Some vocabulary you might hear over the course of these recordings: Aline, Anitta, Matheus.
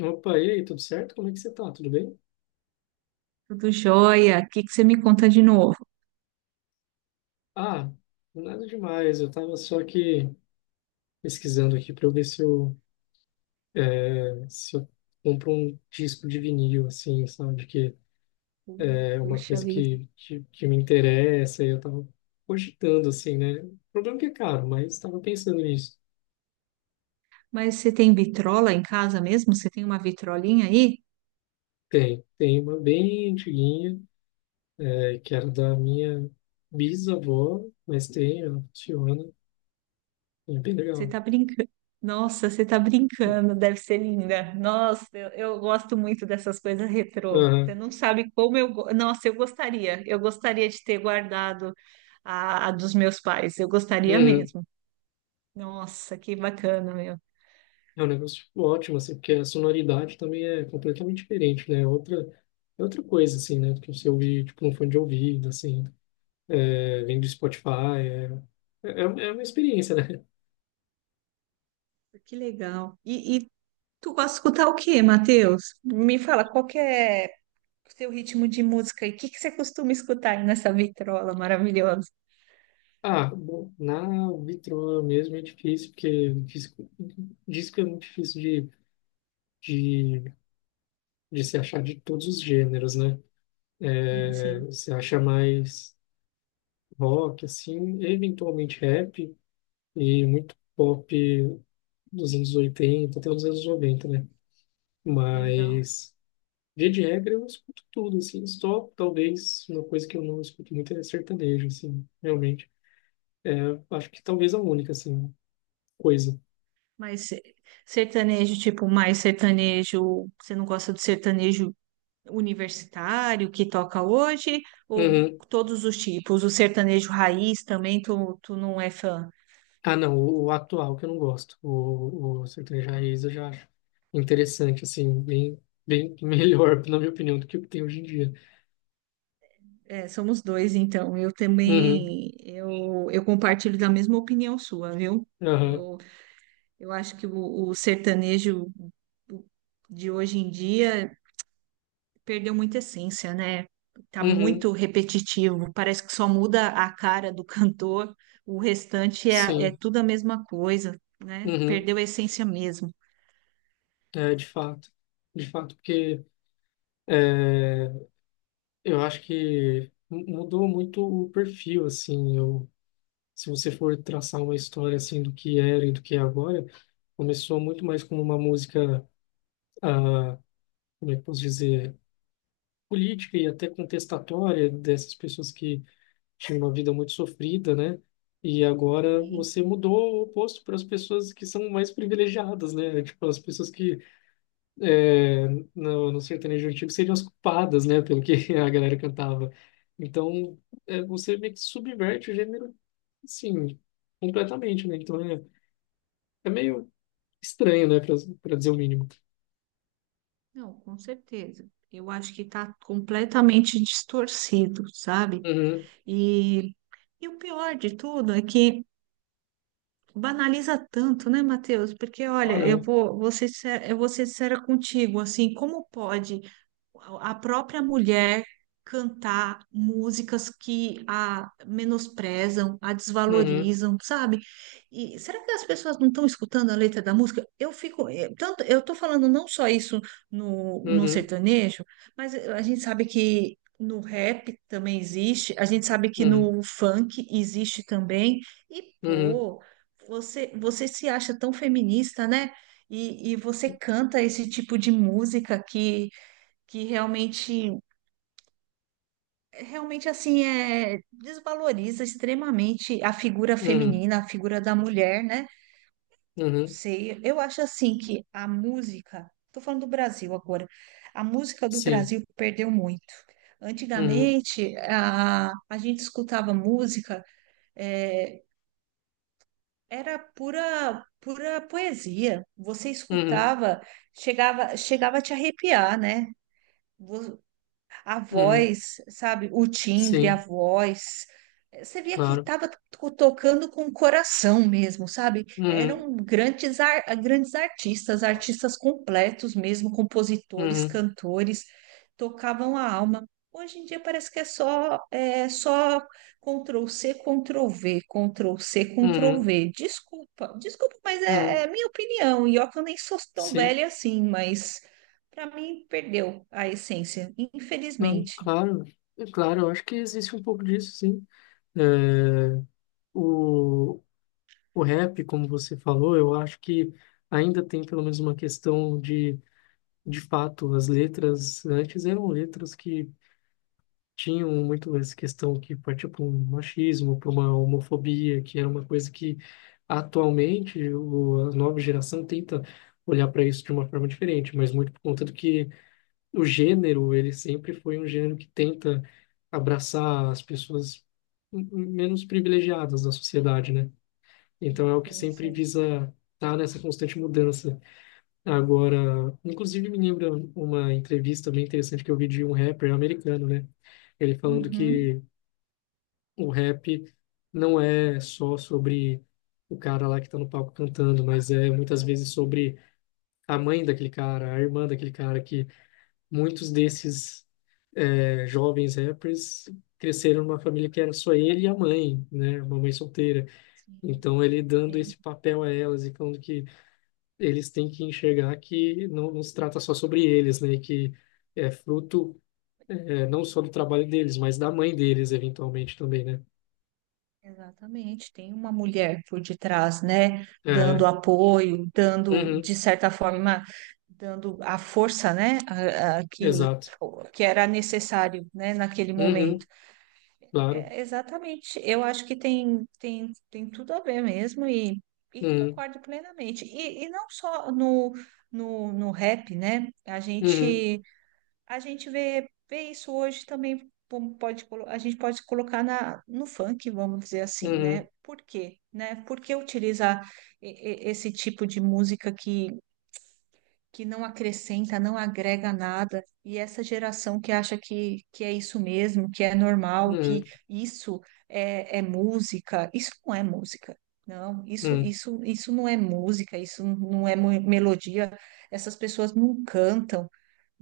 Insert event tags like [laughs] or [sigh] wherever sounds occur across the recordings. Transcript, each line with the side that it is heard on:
left: Opa, e aí, tudo certo? Como é que você tá? Tudo bem?
right: Tudo jóia. O que que você me conta de novo?
left: Ah, nada demais. Eu tava só aqui pesquisando aqui para eu ver se eu compro um disco de vinil, assim, sabe? Que é uma
right: Puxa
left: coisa
right: vida.
left: que me interessa. E eu tava cogitando, assim, né? O problema é que é caro, mas tava pensando nisso.
right: Mas você tem vitrola em casa mesmo? Você tem uma vitrolinha aí?
left: Tem uma bem antiguinha, que era da minha bisavó, mas tem, ela funciona e é bem
right: Você
left: legal.
right: tá brincando. Nossa, você tá brincando. Deve ser linda. Nossa, eu gosto muito dessas coisas retrô. Você
left: Aham.
right: não sabe como Nossa, eu gostaria. Eu gostaria de ter guardado a dos meus pais. Eu gostaria
left: Uhum.
right: mesmo. Nossa, que bacana, meu.
left: É um negócio tipo ótimo, assim, porque a sonoridade também é completamente diferente, né? É outra coisa, assim, né? Do que você ouvir, tipo, um fone de ouvido, assim, vem do Spotify, é, é uma experiência, né? [laughs]
right: Que legal. E tu gosta de escutar o quê, Matheus? Me fala, qual que é seu ritmo de música e o que que você costuma escutar aí nessa vitrola maravilhosa?
left: Ah, bom, na Vitro mesmo é difícil, porque disco é muito difícil de, de se achar de todos os gêneros, né?
right: Sim,
left: É,
right: sim.
left: você acha mais rock, assim, eventualmente rap e muito pop dos anos 80 até os anos 90, né?
right: Legal.
left: Mas, via de regra, eu escuto tudo, assim. Só talvez uma coisa que eu não escuto muito é sertanejo, assim, realmente. Acho que talvez a única, assim, coisa.
right: Mas sertanejo, tipo, mais sertanejo, você não gosta do sertanejo universitário que toca hoje? Ou
left: Uhum.
right: todos os tipos? O sertanejo raiz também, tu não é fã?
left: Ah, não, o atual que eu não gosto. O sertanejo raiz eu já acho interessante, assim, bem, bem [laughs] melhor, na minha opinião, do que o que tem hoje em dia.
right: É, somos dois, então. Eu
left: Uhum.
right: também, eu compartilho da mesma opinião sua, viu?
left: Aham.
right: Eu, eu acho que o sertanejo de hoje em dia perdeu muita essência, né? Tá
left: Uhum.
right: muito repetitivo, parece que só muda a cara do [laughs] cantor, o restante é, é
left: Sim.
right: tudo a mesma coisa, né?
left: Uhum.
right: Perdeu a essência mesmo.
left: É, de fato. De fato, porque é, eu acho que mudou muito o perfil, assim. Eu Se você for traçar uma história assim do que era e do que é agora, começou muito mais como uma música, ah, como é que eu posso dizer, política e até contestatória, dessas pessoas que tinham uma vida muito sofrida, né? E agora
right: E
left: você mudou o oposto para as pessoas que são mais privilegiadas, né? Tipo, as pessoas que, é, no sertanejo antigo, seriam as culpadas, né? Pelo que [laughs] a galera cantava. Então, você meio que subverte o gênero, sim, completamente, né? Então, É meio estranho, né, pra dizer o mínimo.
right: não, com certeza. Eu acho que está completamente distorcido, sabe?
left: Uhum.
right: E, e o pior de tudo é que banaliza tanto, né, Matheus? Porque, olha, eu
left: Olha.
right: vou ser, eu vou ser sincera contigo, assim, como pode a própria mulher cantar músicas que a menosprezam, a
left: Uhum.
right: desvalorizam, sabe? E será que as pessoas não estão escutando a letra da música? Eu fico, tanto, eu tô falando não só isso no
left: Uhum.
right: sertanejo, mas a gente sabe que no rap também existe, a gente sabe que
left: Uhum.
right: no funk existe também. E
left: Uhum.
right: pô, você se acha tão feminista, né? E você canta esse tipo de música que realmente, realmente assim, é, desvaloriza extremamente a figura
left: Uhum. Uhum.
right: feminina, a figura da mulher, né?
left: Uhum.
right: Sei, eu acho assim que a música, tô falando do Brasil agora, a música do
left: Sim.
right: Brasil perdeu muito.
left: Uhum.
right: Antigamente, a gente escutava música, é, era pura, pura poesia. Você
left: Uhum.
right: escutava, chegava, chegava a te arrepiar, né? A
left: Uhum.
right: voz, sabe? O timbre, a
left: Sim.
right: voz. Você via que
left: Claro.
right: estava tocando com o coração mesmo, sabe?
left: Uhum.
right: Eram grandes artistas, artistas completos mesmo, compositores,
left: Uhum.
right: cantores, tocavam a alma. Hoje em dia parece que é só Ctrl C, Ctrl V, Ctrl C, Ctrl
left: Uhum.
right: V. Desculpa, desculpa, mas
left: Uhum.
right: é minha opinião. E ó, que eu nem sou tão
left: Sim.
right: velha assim, mas para mim, perdeu a essência,
left: Não,
right: infelizmente.
left: claro, é claro, eu acho que existe um pouco disso, sim. É, o, o rap, como você falou, eu acho que ainda tem pelo menos uma questão de fato, as letras antes eram letras que tinham muito essa questão, que partia para um machismo, para uma homofobia, que era uma coisa que atualmente a nova geração tenta olhar para isso de uma forma diferente, mas muito por conta do que o gênero, ele sempre foi um gênero que tenta abraçar as pessoas menos privilegiadas da sociedade, né? Então é o que
right: Sim,
left: sempre
right: sim,
left: visa estar nessa constante mudança. Agora, inclusive, me lembra uma entrevista bem interessante que eu vi de um rapper americano, né? Ele falando
right: uhum,
left: que o rap não é só sobre o cara lá que tá no palco cantando, mas é muitas vezes sobre a mãe daquele cara, a irmã daquele cara, que muitos desses, jovens rappers, cresceram numa família que era só ele e a mãe, né? Uma mãe solteira.
right: sim,
left: Então ele dando
right: sim,
left: esse papel a elas e falando que eles têm que enxergar que não, não se trata só sobre eles, né? E que é fruto, não só do trabalho deles, mas da mãe deles, eventualmente também, né?
right: exatamente. Tem uma mulher por detrás, né?
left: É,
right: Dando apoio, dando,
left: uhum.
right: de certa forma, dando a força, né?
left: Exato.
right: Que era necessário, né? Naquele
left: Uhum,
right: momento.
left: claro.
right: É, exatamente. Eu acho que tem tudo a ver mesmo e
left: Uhum.
right: concordo plenamente. E não só no rap, né? A
left: Uhum.
right: gente. A gente vê isso hoje também, como pode, a gente pode colocar na, no funk, vamos dizer assim, né?
left: Uhum.
right: Por quê, né? Por que utilizar e- esse tipo de música que não acrescenta, não agrega nada? E essa geração que acha que é isso mesmo, que é normal, que
left: Uhum.
right: isso é música. Isso não é música. Não,
left: Uhum.
right: isso não é música, isso não é melodia. Essas pessoas não cantam,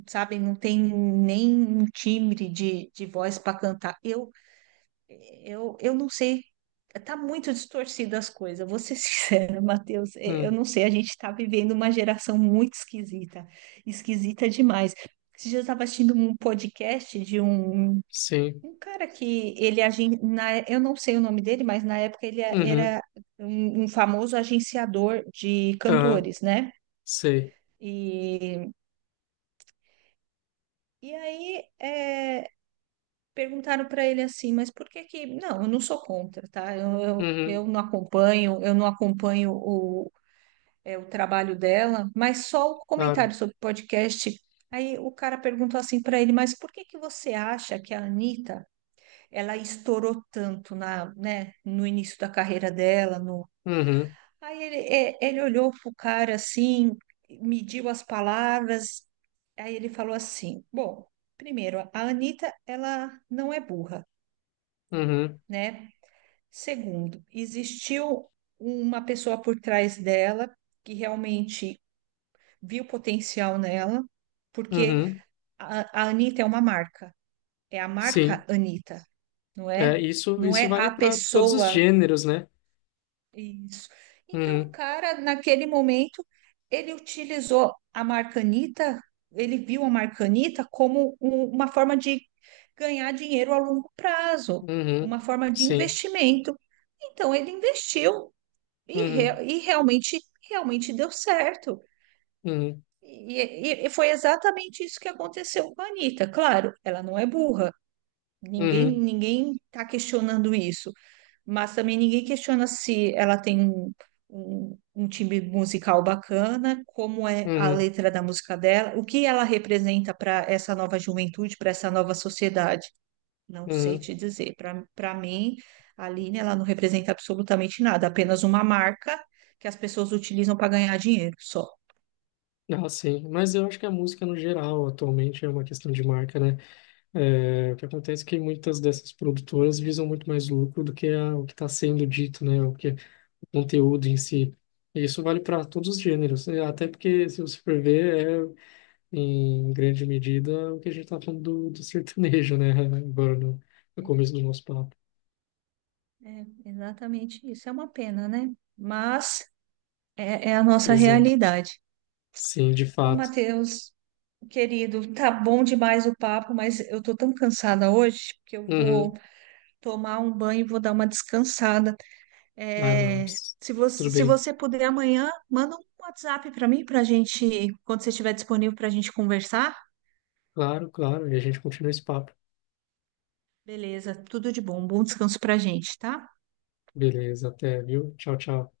right: sabe? Não tem nem um timbre de voz para cantar. Eu, eu não sei. Tá muito distorcida as coisas, vou ser [laughs] sincera, Matheus. Eu
left: Uhum.
right: não sei, a gente tá vivendo uma geração muito esquisita, esquisita demais. Esses dias eu estava assistindo um podcast
left: Sim.
right: um cara que ele é eu não sei o nome dele, mas na época ele
left: Uhum,
right: era um famoso agenciador de
left: aham,
right: cantores, né?
left: sei.
right: E, e aí é, perguntaram para ele assim, mas por que que... Não, eu não sou contra, tá? Eu, eu,
left: Uhum,
right: eu não acompanho, eu não acompanho é, o trabalho dela, mas só o
left: claro.
right: comentário sobre podcast. Aí o cara perguntou assim para ele, mas por que que você acha que a Anitta, ela estourou tanto na, né, no início da carreira dela? No...
left: Uhum.
right: Aí ele, é, ele olhou pro cara assim, mediu as palavras, aí ele falou assim, bom, primeiro, a Anitta, ela não é burra,
left: Uhum.
right: né? Segundo, existiu uma pessoa por trás dela que realmente viu potencial nela, porque
left: Uhum.
right: a Anitta é uma marca, é a
left: Sim.
right: marca Anitta, não
left: É,
right: é?
left: isso,
right: Não
left: isso
right: é
left: vale
right: a
left: para todos os
right: pessoa.
left: gêneros, né?
right: Isso. Então, o
left: Uhum.
right: cara, naquele momento, ele utilizou a marca Anitta, ele viu a marca Anitta como uma forma de ganhar dinheiro a longo prazo,
left: Uhum.
right: uma forma de
left: Sim.
right: investimento. Então, ele investiu.
left: Uhum.
right: E realmente, realmente deu certo.
left: Uhum.
right: E, e foi exatamente isso que aconteceu com a Anitta. Claro, ela não é burra. Ninguém,
left: Uhum.
right: ninguém está questionando isso. Mas também ninguém questiona se ela tem um timbre musical bacana, como é a
left: Uhum.
right: letra da música dela, o que ela representa para essa nova juventude, para essa nova sociedade. Não sei
left: Uhum.
right: te dizer. Para mim, a Aline, ela não representa absolutamente nada, apenas uma marca que as pessoas utilizam para ganhar dinheiro só.
left: Ah, sim. Mas eu acho que a música no geral atualmente é uma questão de marca, né? É, o que acontece é que muitas dessas produtoras visam muito mais lucro do que o que está sendo dito, né? O que é o conteúdo em si. E isso vale para todos os gêneros, né? Até porque, se você for ver, é em grande medida o que a gente está falando do sertanejo, né? [laughs] Agora no começo do nosso papo.
right: É, exatamente isso. É uma pena, né? Mas é, é a nossa
left: Pois é,
right: realidade.
left: sim, de
right: Ô,
left: fato.
right: Matheus, querido, tá bom demais o papo, mas eu tô tão cansada hoje que eu vou
left: Uhum.
right: tomar um banho e vou dar uma descansada.
left: Ah, não.
right: É, se você,
left: Tudo
right: se
left: bem.
right: você puder amanhã, manda um WhatsApp para mim, para gente, quando você estiver disponível, para a gente conversar.
left: Claro, claro. E a gente continua esse papo.
right: Beleza, tudo de bom. Bom descanso pra gente, tá?
left: Beleza, até, viu? Tchau, tchau.